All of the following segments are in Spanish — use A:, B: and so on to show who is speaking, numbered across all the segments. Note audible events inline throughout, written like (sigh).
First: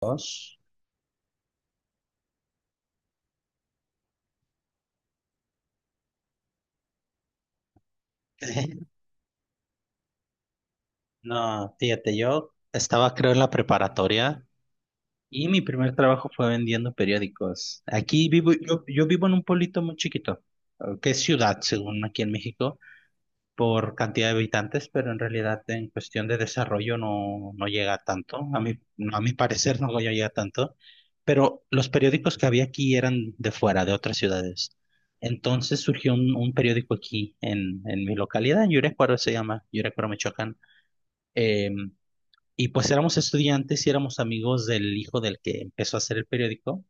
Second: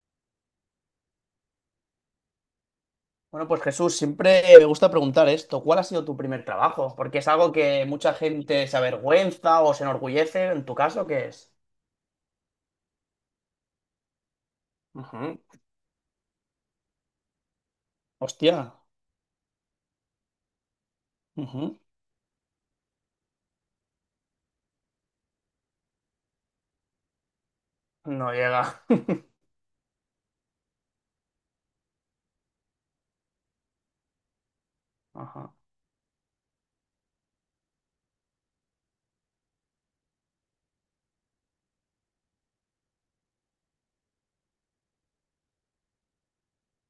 A: Dos.
B: Bueno, pues Jesús, siempre me gusta preguntar esto, ¿cuál ha sido tu primer trabajo? Porque es algo que mucha gente se
A: (laughs)
B: avergüenza o se enorgullece, en tu caso, ¿qué es?
A: No, fíjate, yo estaba creo en la preparatoria
B: Ujú.
A: y mi primer trabajo fue vendiendo periódicos. Aquí vivo,
B: Hostia,
A: yo vivo en un pueblito muy chiquito, que es ciudad,
B: ujú.
A: según aquí en México, por cantidad de habitantes, pero en realidad en cuestión de desarrollo no, no llega
B: No
A: tanto. A mi,
B: llega.
A: a
B: (laughs)
A: mi parecer no llega tanto, pero los periódicos que había aquí eran de fuera, de otras ciudades.
B: Ajá.
A: Entonces surgió un periódico aquí en mi localidad, en Yurecuaro se llama, Yurecuaro, Michoacán. Eh, y pues éramos estudiantes y éramos amigos del hijo del que empezó a hacer el periódico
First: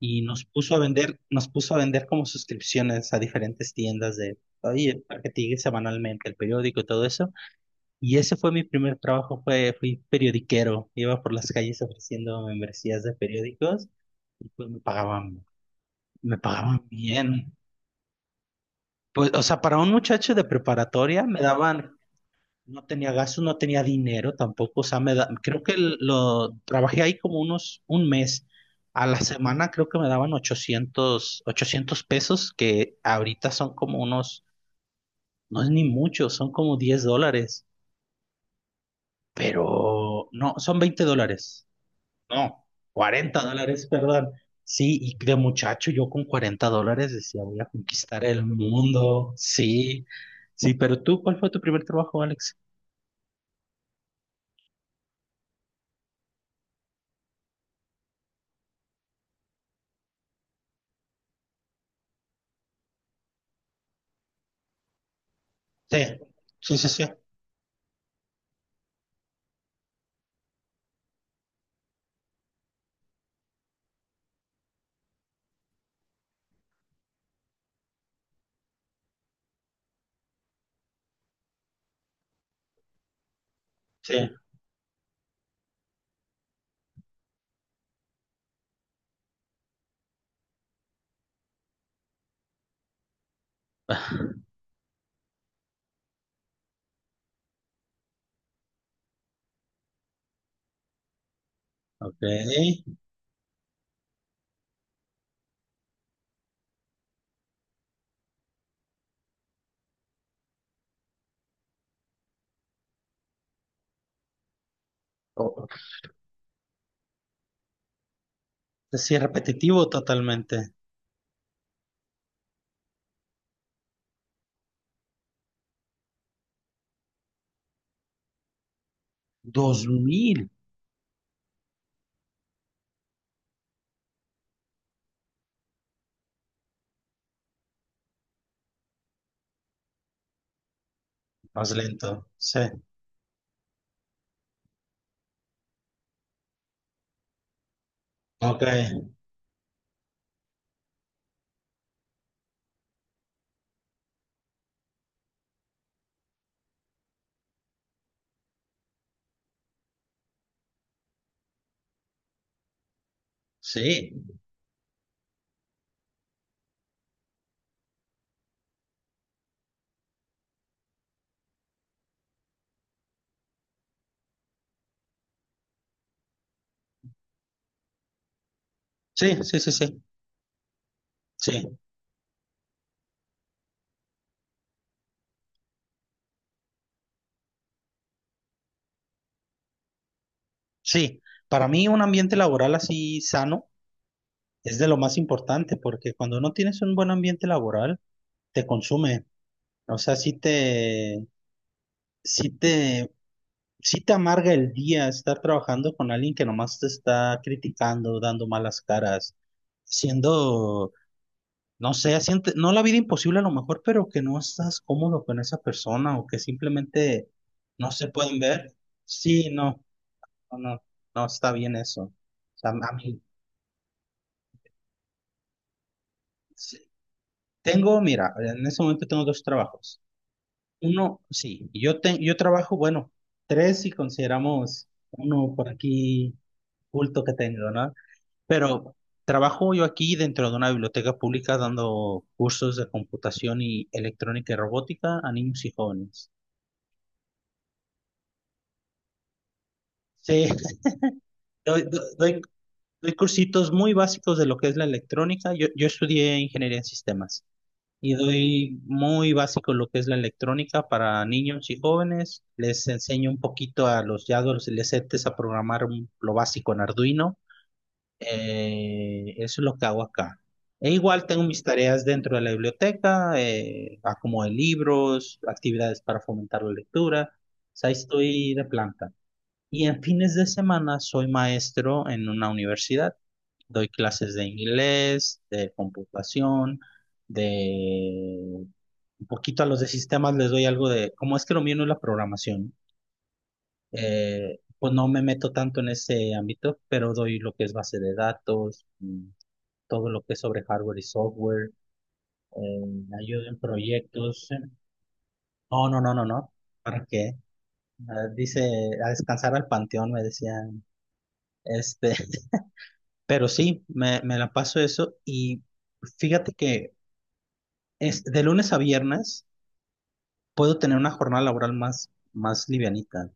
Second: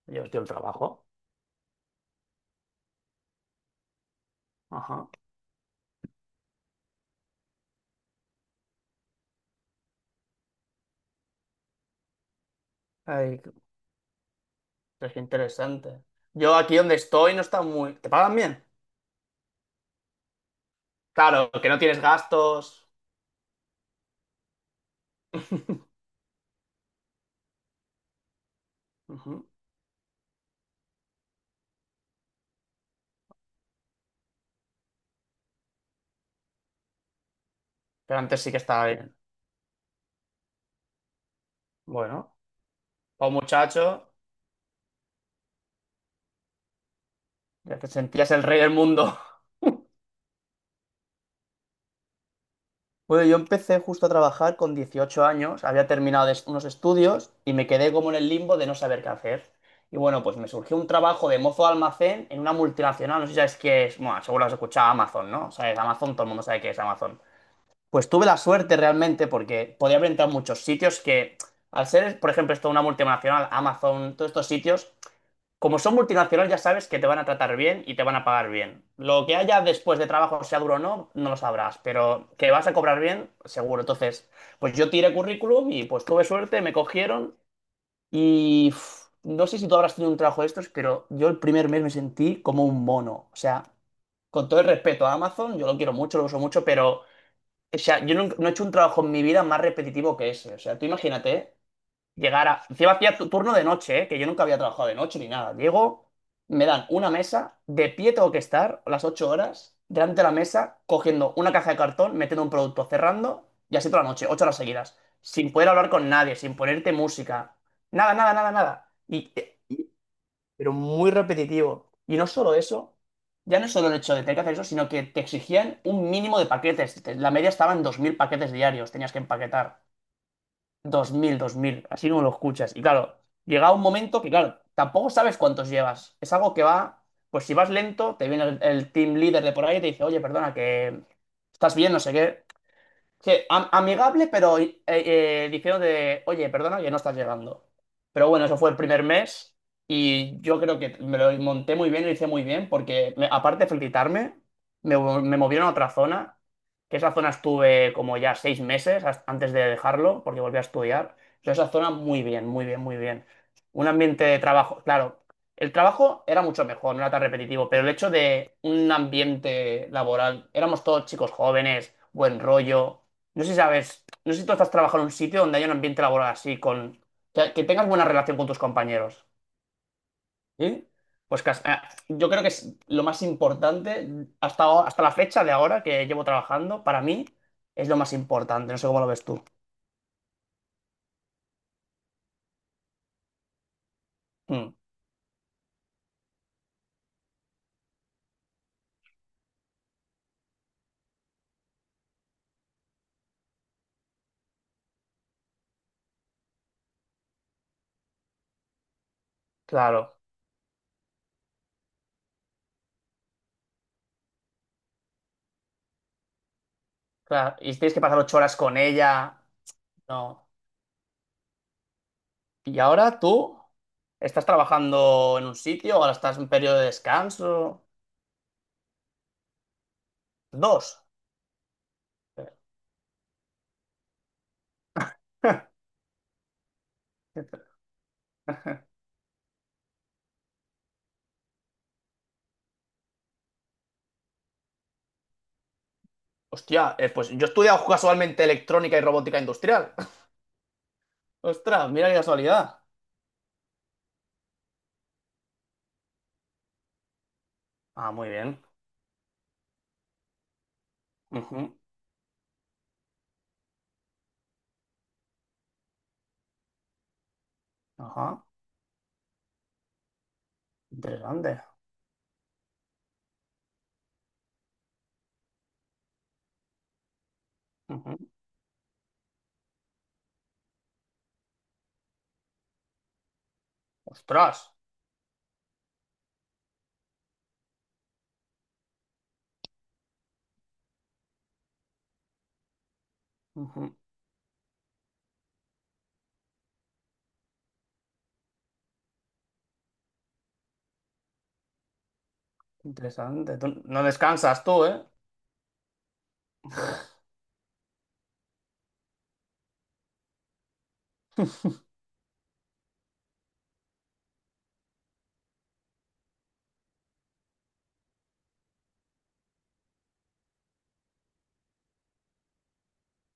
A: y
B: Yo estoy
A: nos
B: el
A: puso a
B: trabajo.
A: vender, nos puso a vender como suscripciones a diferentes tiendas de, oye,
B: Ajá.
A: para que te llegue semanalmente el periódico y todo eso. Y ese fue mi primer trabajo, fui periodiquero, iba por las calles ofreciendo membresías de
B: Ay, qué
A: periódicos y pues me
B: qué
A: pagaban,
B: interesante.
A: me
B: Yo aquí
A: pagaban
B: donde estoy no
A: bien.
B: está muy... ¿Te pagan bien?
A: Pues, o sea, para un muchacho de preparatoria me
B: Claro, que no
A: daban.
B: tienes
A: No
B: gastos.
A: tenía gasto, no tenía dinero tampoco, o sea, creo que
B: (laughs)
A: lo trabajé ahí como unos un mes. A la
B: Ujú.
A: semana creo que me daban ochocientos pesos, que ahorita son como unos, no es ni mucho, son como 10 dólares,
B: Pero antes sí que estaba bien.
A: pero no, son 20 dólares,
B: Bueno,
A: no,
B: o
A: 40 dólares,
B: muchacho,
A: perdón. Sí, y de muchacho yo con 40 dólares decía, voy a
B: ya te
A: conquistar
B: sentías el
A: el
B: rey del mundo.
A: mundo,
B: (laughs)
A: sí, sí, pero tú, ¿cuál fue tu primer trabajo, Alex?
B: Bueno, yo empecé justo a trabajar con 18 años, había terminado unos estudios y me quedé como en el limbo de no saber qué hacer. Y bueno, pues me surgió un trabajo de mozo de almacén en una multinacional, no sé si sabes qué es, bueno, seguro has escuchado Amazon, ¿no? Sabes,
A: Sí,
B: Amazon, todo el mundo sabe qué
A: sí,
B: es
A: sí, sí.
B: Amazon. Pues tuve la suerte realmente porque podía haber entrado en muchos sitios que, al ser, por ejemplo, esto una multinacional, Amazon, todos estos sitios, como son multinacionales, ya sabes que te van a tratar bien y te van a pagar bien. Lo que haya después de trabajo, sea duro o no, no lo sabrás, pero que vas a cobrar bien, seguro. Entonces, pues yo tiré currículum y pues tuve suerte, me cogieron y uf, no sé si tú habrás tenido un trabajo de estos, pero yo el primer mes me sentí como un mono. O sea,
A: Sí.
B: con todo el respeto a Amazon, yo lo quiero mucho, lo uso mucho, pero o sea, yo no, no he hecho un trabajo en mi vida más repetitivo que ese. O sea, tú imagínate, ¿eh?
A: Ok.
B: Llegar a... Encima hacía turno de noche, ¿eh? Que yo nunca había trabajado de noche ni nada. Llego, me dan una mesa, de pie tengo que estar las 8 horas, delante de la mesa, cogiendo una caja de cartón, metiendo un producto, cerrando, y así toda la noche, 8 horas seguidas. Sin
A: O-
B: poder hablar con nadie, sin ponerte música. Nada, nada, nada, nada.
A: sí,
B: Y, eh,
A: repetitivo
B: y- pero
A: totalmente.
B: muy repetitivo. Y no solo eso, ya no es solo el hecho de tener que hacer eso, sino que te exigían un mínimo de paquetes. Te- La media estaba en 2000 paquetes diarios, tenías que
A: Dos
B: empaquetar
A: mil
B: 2000 2000 así como lo escuchas. Y claro, llega un momento que, claro, tampoco sabes cuántos llevas. Es algo que va, pues si vas lento, te viene el team leader de por ahí y te dice, oye, perdona, que
A: Más
B: estás bien, no sé
A: lento.
B: qué.
A: Sí.
B: Sí, amigable, pero diciendo de, oye, perdona que no estás llegando. Pero bueno, eso
A: Ok.
B: fue el primer mes y yo creo que me lo monté muy bien, lo hice muy bien, porque aparte de felicitarme, me movieron a otra zona, que esa zona estuve como ya 6 meses antes de dejarlo, porque volví a estudiar. Yo esa zona muy bien, muy bien, muy bien. Un
A: Sí.
B: ambiente de trabajo, claro. El trabajo era mucho mejor, no era tan repetitivo, pero el hecho de un ambiente laboral, éramos todos chicos jóvenes, buen rollo. No sé si sabes, no sé si tú estás trabajando en un sitio donde haya un ambiente laboral así, con que tengas buena relación con tus compañeros.
A: Sí, sí, sí, sí.
B: ¿Sí? Pues
A: Sí.
B: yo creo que es lo más importante hasta, hasta la fecha de ahora que llevo trabajando, para mí es lo más importante. No sé cómo lo ves tú.
A: Sí. Para mí un ambiente laboral así sano
B: Mm,
A: es de lo más importante porque cuando no tienes un buen ambiente laboral, te consume. O sea, sí te, sí te amarga el día estar trabajando con alguien que nomás te está criticando, dando malas caras,
B: claro,
A: siendo... No sé, siente, no la vida imposible a lo mejor, pero que no estás cómodo con esa persona o que simplemente
B: claro. Y
A: no
B: tienes que
A: se
B: pasar ocho
A: pueden
B: horas
A: ver.
B: con ella.
A: Sí, no,
B: No.
A: no, no, no está bien eso. O sea,
B: ¿Y
A: a
B: ahora
A: mí,
B: tú estás trabajando en un sitio? ¿Ahora estás en un
A: sí.
B: periodo de descanso?
A: Tengo, mira, en ese momento tengo dos trabajos.
B: Dos.
A: Uno, sí, yo trabajo, bueno, tres si consideramos uno por aquí culto que tengo,
B: (laughs)
A: ¿no? Pero trabajo yo aquí dentro de una biblioteca pública dando cursos de computación y electrónica y robótica a niños y jóvenes.
B: Hostia, pues yo he estudiado casualmente electrónica y robótica industrial.
A: Sí.
B: (laughs)
A: (laughs) doy,
B: Ostras,
A: do-
B: mira qué
A: doy-
B: casualidad.
A: doy cursitos muy básicos de lo que es la electrónica. Yo estudié ingeniería en sistemas
B: Ah,
A: y
B: muy bien.
A: doy muy básico lo que es la electrónica para niños
B: Ujú,
A: y jóvenes. Les enseño un poquito a los ya adolescentes a programar lo básico en Arduino.
B: ajá,
A: Eso es lo que hago acá. E igual tengo mis
B: interesante.
A: tareas dentro de la biblioteca, acomodo de libros, actividades para fomentar la lectura. O sea, ahí
B: Ujú.
A: estoy de planta. Y en fines de semana soy maestro en una universidad. Doy clases de
B: Ostras,
A: inglés, de computación, de un poquito a los de sistemas les doy algo de, como es que lo mío no es la programación,
B: ujú,
A: pues no me meto tanto en ese ámbito, pero doy lo que es base de datos, todo lo que es sobre hardware y software, ayudo
B: interesante.
A: en
B: Tú no
A: proyectos.
B: descansas tú, ¿eh?
A: No, no, no, no, no. ¿Para qué? Ah, dice, a descansar al panteón, me decían. Este, Pero sí, me la paso eso y fíjate que es, de lunes a viernes puedo tener una jornada laboral más livianita.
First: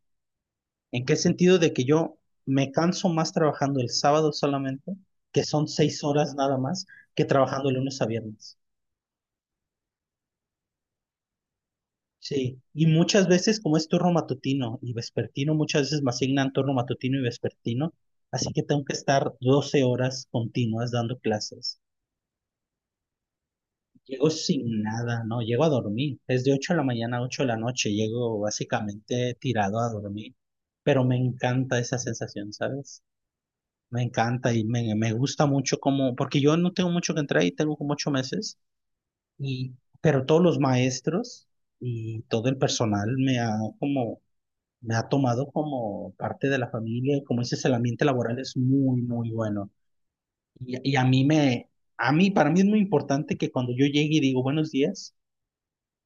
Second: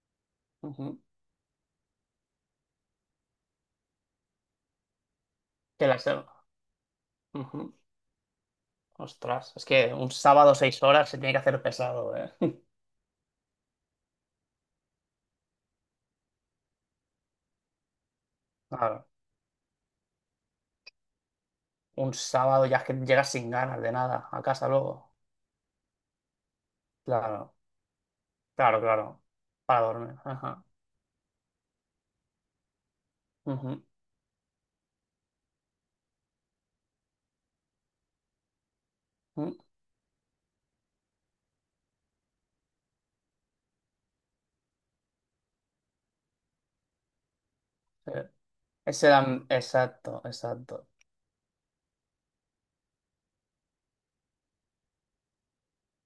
B: Ujú.
A: ¿En qué sentido de que yo me canso más trabajando el sábado solamente, que son
B: Que la
A: seis
B: se-
A: horas nada más, que trabajando
B: Ujú.
A: de lunes a viernes?
B: Ostras, es que un sábado 6 horas se tiene que hacer pesado, ¿eh?
A: Sí,
B: (laughs)
A: y muchas veces como es turno matutino y vespertino, muchas veces me asignan turno matutino y vespertino, así que tengo que
B: Claro,
A: estar 12 horas continuas dando clases.
B: un sábado ya es que llegas sin ganas de
A: Llego
B: nada a casa
A: sin
B: luego.
A: nada, no, llego a dormir. Es de 8 de la mañana a 8 de
B: Claro,
A: la noche, llego
B: claro, claro.
A: básicamente tirado
B: Para
A: a
B: dormir.
A: dormir.
B: Ajá.
A: Pero me encanta esa sensación, ¿sabes?
B: Ujú,
A: Me encanta y me gusta mucho como, porque yo no tengo mucho que entrar y tengo como 8 meses,
B: ujú,
A: y, pero todos los maestros y todo el personal como, me ha tomado como parte de la familia y como dices, el ambiente
B: sí.
A: laboral es muy,
B: Ese
A: muy
B: era-
A: bueno.
B: Exacto, exacto.
A: Y a mí me, a mí, Para mí es muy importante que cuando yo llegue y digo buenos días,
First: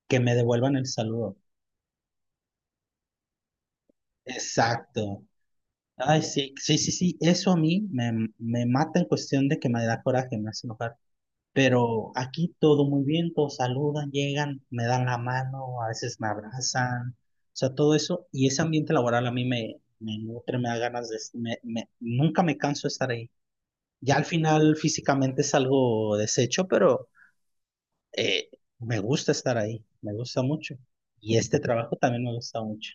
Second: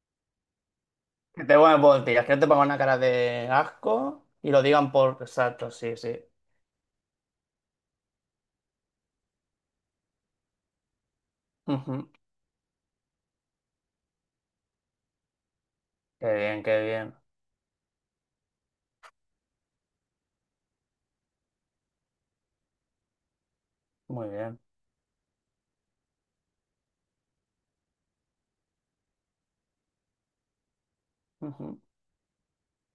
A: que me devuelvan el saludo.
B: Que te pongan voltillas, que no te pongan una cara de asco y lo digan por
A: Exacto.
B: exacto, sí, sí.
A: Ay, sí, sí, sí, sí. Eso a mí me mata en cuestión de que me da coraje, me hace enojar.
B: Ujú.
A: Pero aquí todo muy bien, todos saludan, llegan, me dan la mano, a veces me
B: Qué bien, qué
A: abrazan.
B: bien.
A: O sea, todo eso. Y ese ambiente laboral a mí me nutre, me da ganas de... Nunca me canso de estar ahí. Ya al
B: Muy bien.
A: final físicamente es algo deshecho, pero eh, me gusta estar ahí, me gusta mucho. Y este
B: Ujú.
A: trabajo también me gusta mucho.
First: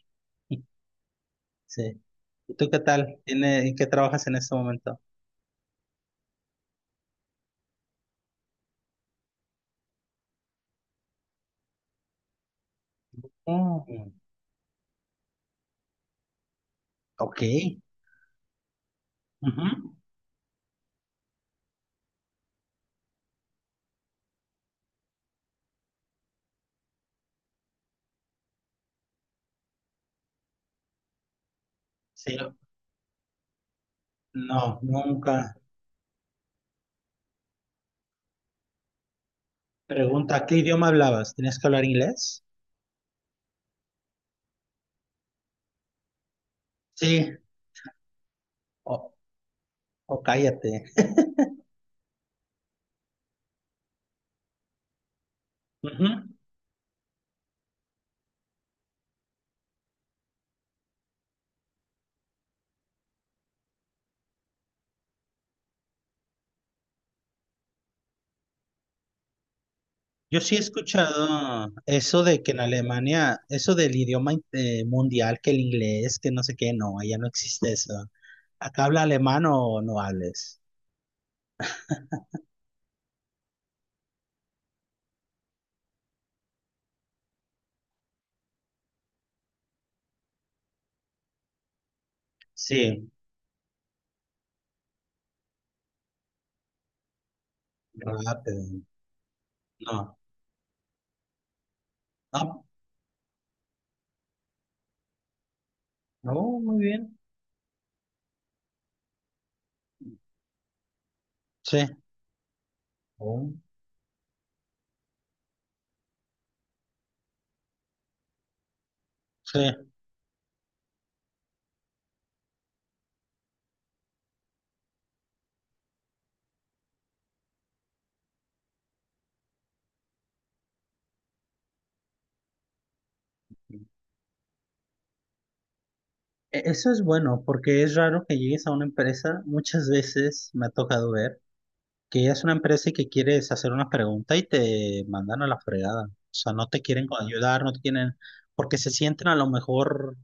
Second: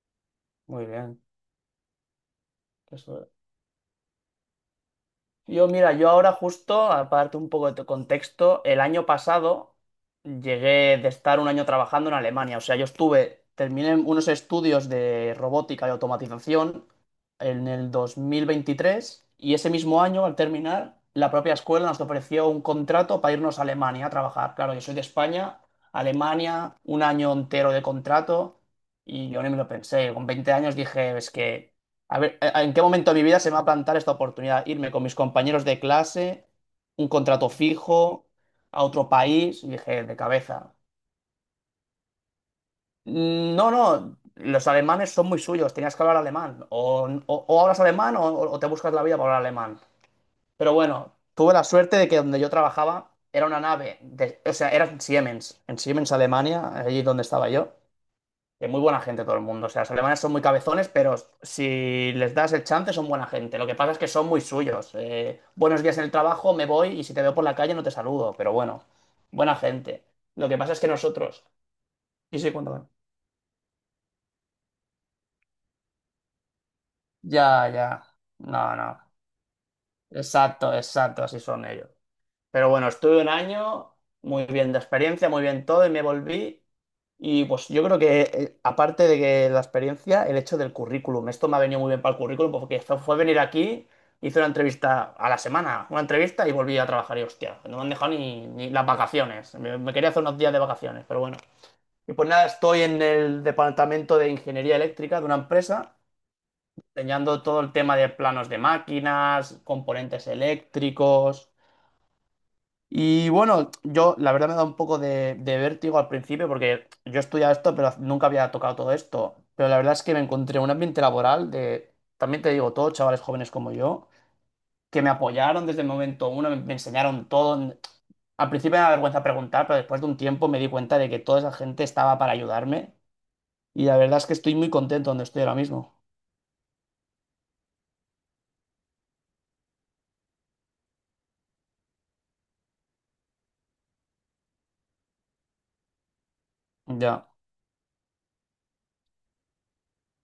B: Muy bien.
A: Sí. ¿Y tú qué tal? ¿En qué trabajas en este momento?
B: Yo, mira, yo ahora justo, aparte un poco de tu contexto, el año pasado llegué de estar un año trabajando en Alemania. O sea, yo estuve, terminé
A: Mm,
B: unos estudios de robótica y automatización
A: ok.
B: en el 2023 y ese
A: Ujú.
B: mismo año, al terminar, la propia escuela nos ofreció un contrato para irnos a Alemania a trabajar. Claro, yo soy de España, Alemania, un año entero de contrato y yo ni me lo pensé. Con 20 años dije, es que a
A: Sí.
B: ver, ¿en qué momento de mi vida se me va a plantar esta oportunidad?
A: No,
B: Irme con mis
A: nunca.
B: compañeros de clase, un contrato fijo, a otro país. Y dije, de
A: Pregunta, ¿qué
B: cabeza.
A: idioma hablabas? ¿Tenías que hablar inglés?
B: " No, no, los alemanes son muy suyos, tenías que hablar alemán. O,
A: Sí.
B: o- o hablas alemán o te buscas la
A: O,
B: vida para hablar alemán.
A: o cállate.
B: Pero bueno, tuve la suerte de que donde yo trabajaba era una nave, o sea, era en
A: Ujú.
B: Siemens, Alemania, allí donde estaba yo. Muy buena gente todo el mundo. O sea, los alemanes son muy cabezones, pero si les das el chance son buena gente. Lo que pasa es que son muy suyos. Buenos días en el trabajo, me voy y si te veo por la calle no te saludo. Pero bueno, buena gente.
A: Yo
B: Lo
A: sí he
B: que pasa es que nosotros...
A: escuchado eso
B: Sí,
A: de que
B: sí,
A: en
B: cuéntame.
A: Alemania, eso del idioma mundial, que el inglés, que no sé qué, no, allá no
B: Ya,
A: existe eso.
B: ya. No,
A: Acá
B: no.
A: habla alemán o no hables.
B: Exacto, exacto, así son ellos. Pero bueno, estuve un año, muy bien de experiencia, muy bien todo y me volví. Y pues yo creo que, aparte de que la experiencia, el hecho del currículum. Esto me ha venido muy bien para el currículum pues, porque fue,
A: Sí,
B: fue venir aquí, hice una entrevista a la semana, una entrevista y volví a trabajar. Y hostia, no me han dejado ni
A: rápido.
B: las vacaciones. Me quería
A: No.
B: hacer unos días de vacaciones, pero bueno. Y pues nada,
A: Ah,
B: estoy en el departamento de ingeniería eléctrica de una empresa,
A: no, muy bien.
B: enseñando todo el tema de planos de máquinas, componentes eléctricos.
A: Sí.
B: Y
A: Oh,
B: bueno, yo la verdad me da un poco de vértigo al principio porque yo estudiaba esto, pero nunca había tocado todo esto. Pero la
A: sí.
B: verdad es que me encontré un ambiente laboral de, también te digo, todos chavales jóvenes como yo, que me apoyaron desde el momento uno, me enseñaron todo. Al principio me da vergüenza preguntar, pero después de un tiempo me di cuenta de que toda esa gente estaba para ayudarme. Y la verdad es que estoy muy contento donde estoy ahora mismo.
A: Eso es bueno porque es raro que llegues a una empresa, muchas veces me ha tocado ver que ella es una empresa y que quieres hacer unas preguntas y te mandan a la fregada. O sea, no te quieren
B: Ya,
A: ayudar, no te quieren, porque se sienten a lo mejor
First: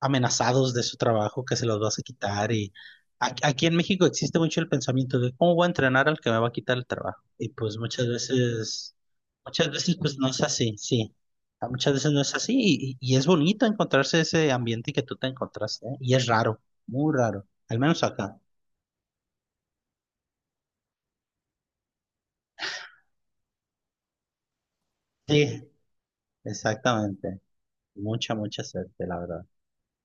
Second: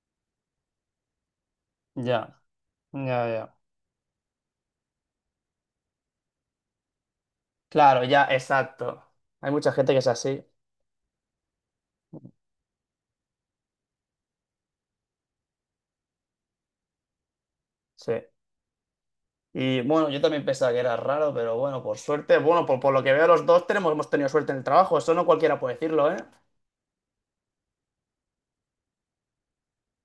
A: amenazados de su trabajo, que se los vas a
B: ya,
A: quitar. Y
B: ya, ya.
A: aquí en México existe mucho el pensamiento de cómo voy a entrenar al que me va a quitar el trabajo. Y pues
B: Claro,
A: muchas
B: ya,
A: veces,
B: exacto. Hay
A: muchas
B: mucha gente
A: veces
B: que es
A: pues no es
B: así.
A: así, sí. A Muchas veces no es así y es bonito encontrarse ese ambiente que tú te encontraste, ¿eh? Y es raro, muy raro, al menos
B: Sí.
A: acá.
B: Y bueno, yo también pensaba que era raro, pero bueno, por suerte, bueno, por lo que veo los dos tenemos, hemos tenido suerte en el trabajo, eso no cualquiera
A: Sí,
B: puede decirlo, ¿eh?
A: exactamente. Mucha, mucha suerte, la verdad.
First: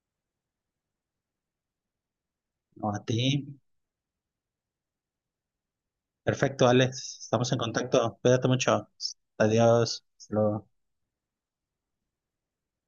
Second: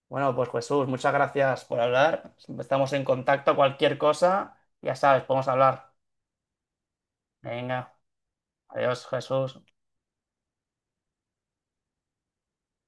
B: Bueno, pues Jesús, muchas gracias por hablar.
A: No,
B: Estamos
A: a
B: en
A: ti.
B: contacto, cualquier cosa, ya sabes, podemos hablar.
A: Perfecto, Alex. Estamos en
B: Venga,
A: contacto. Cuídate mucho.
B: adiós, Jesús.
A: Adiós. Hasta luego.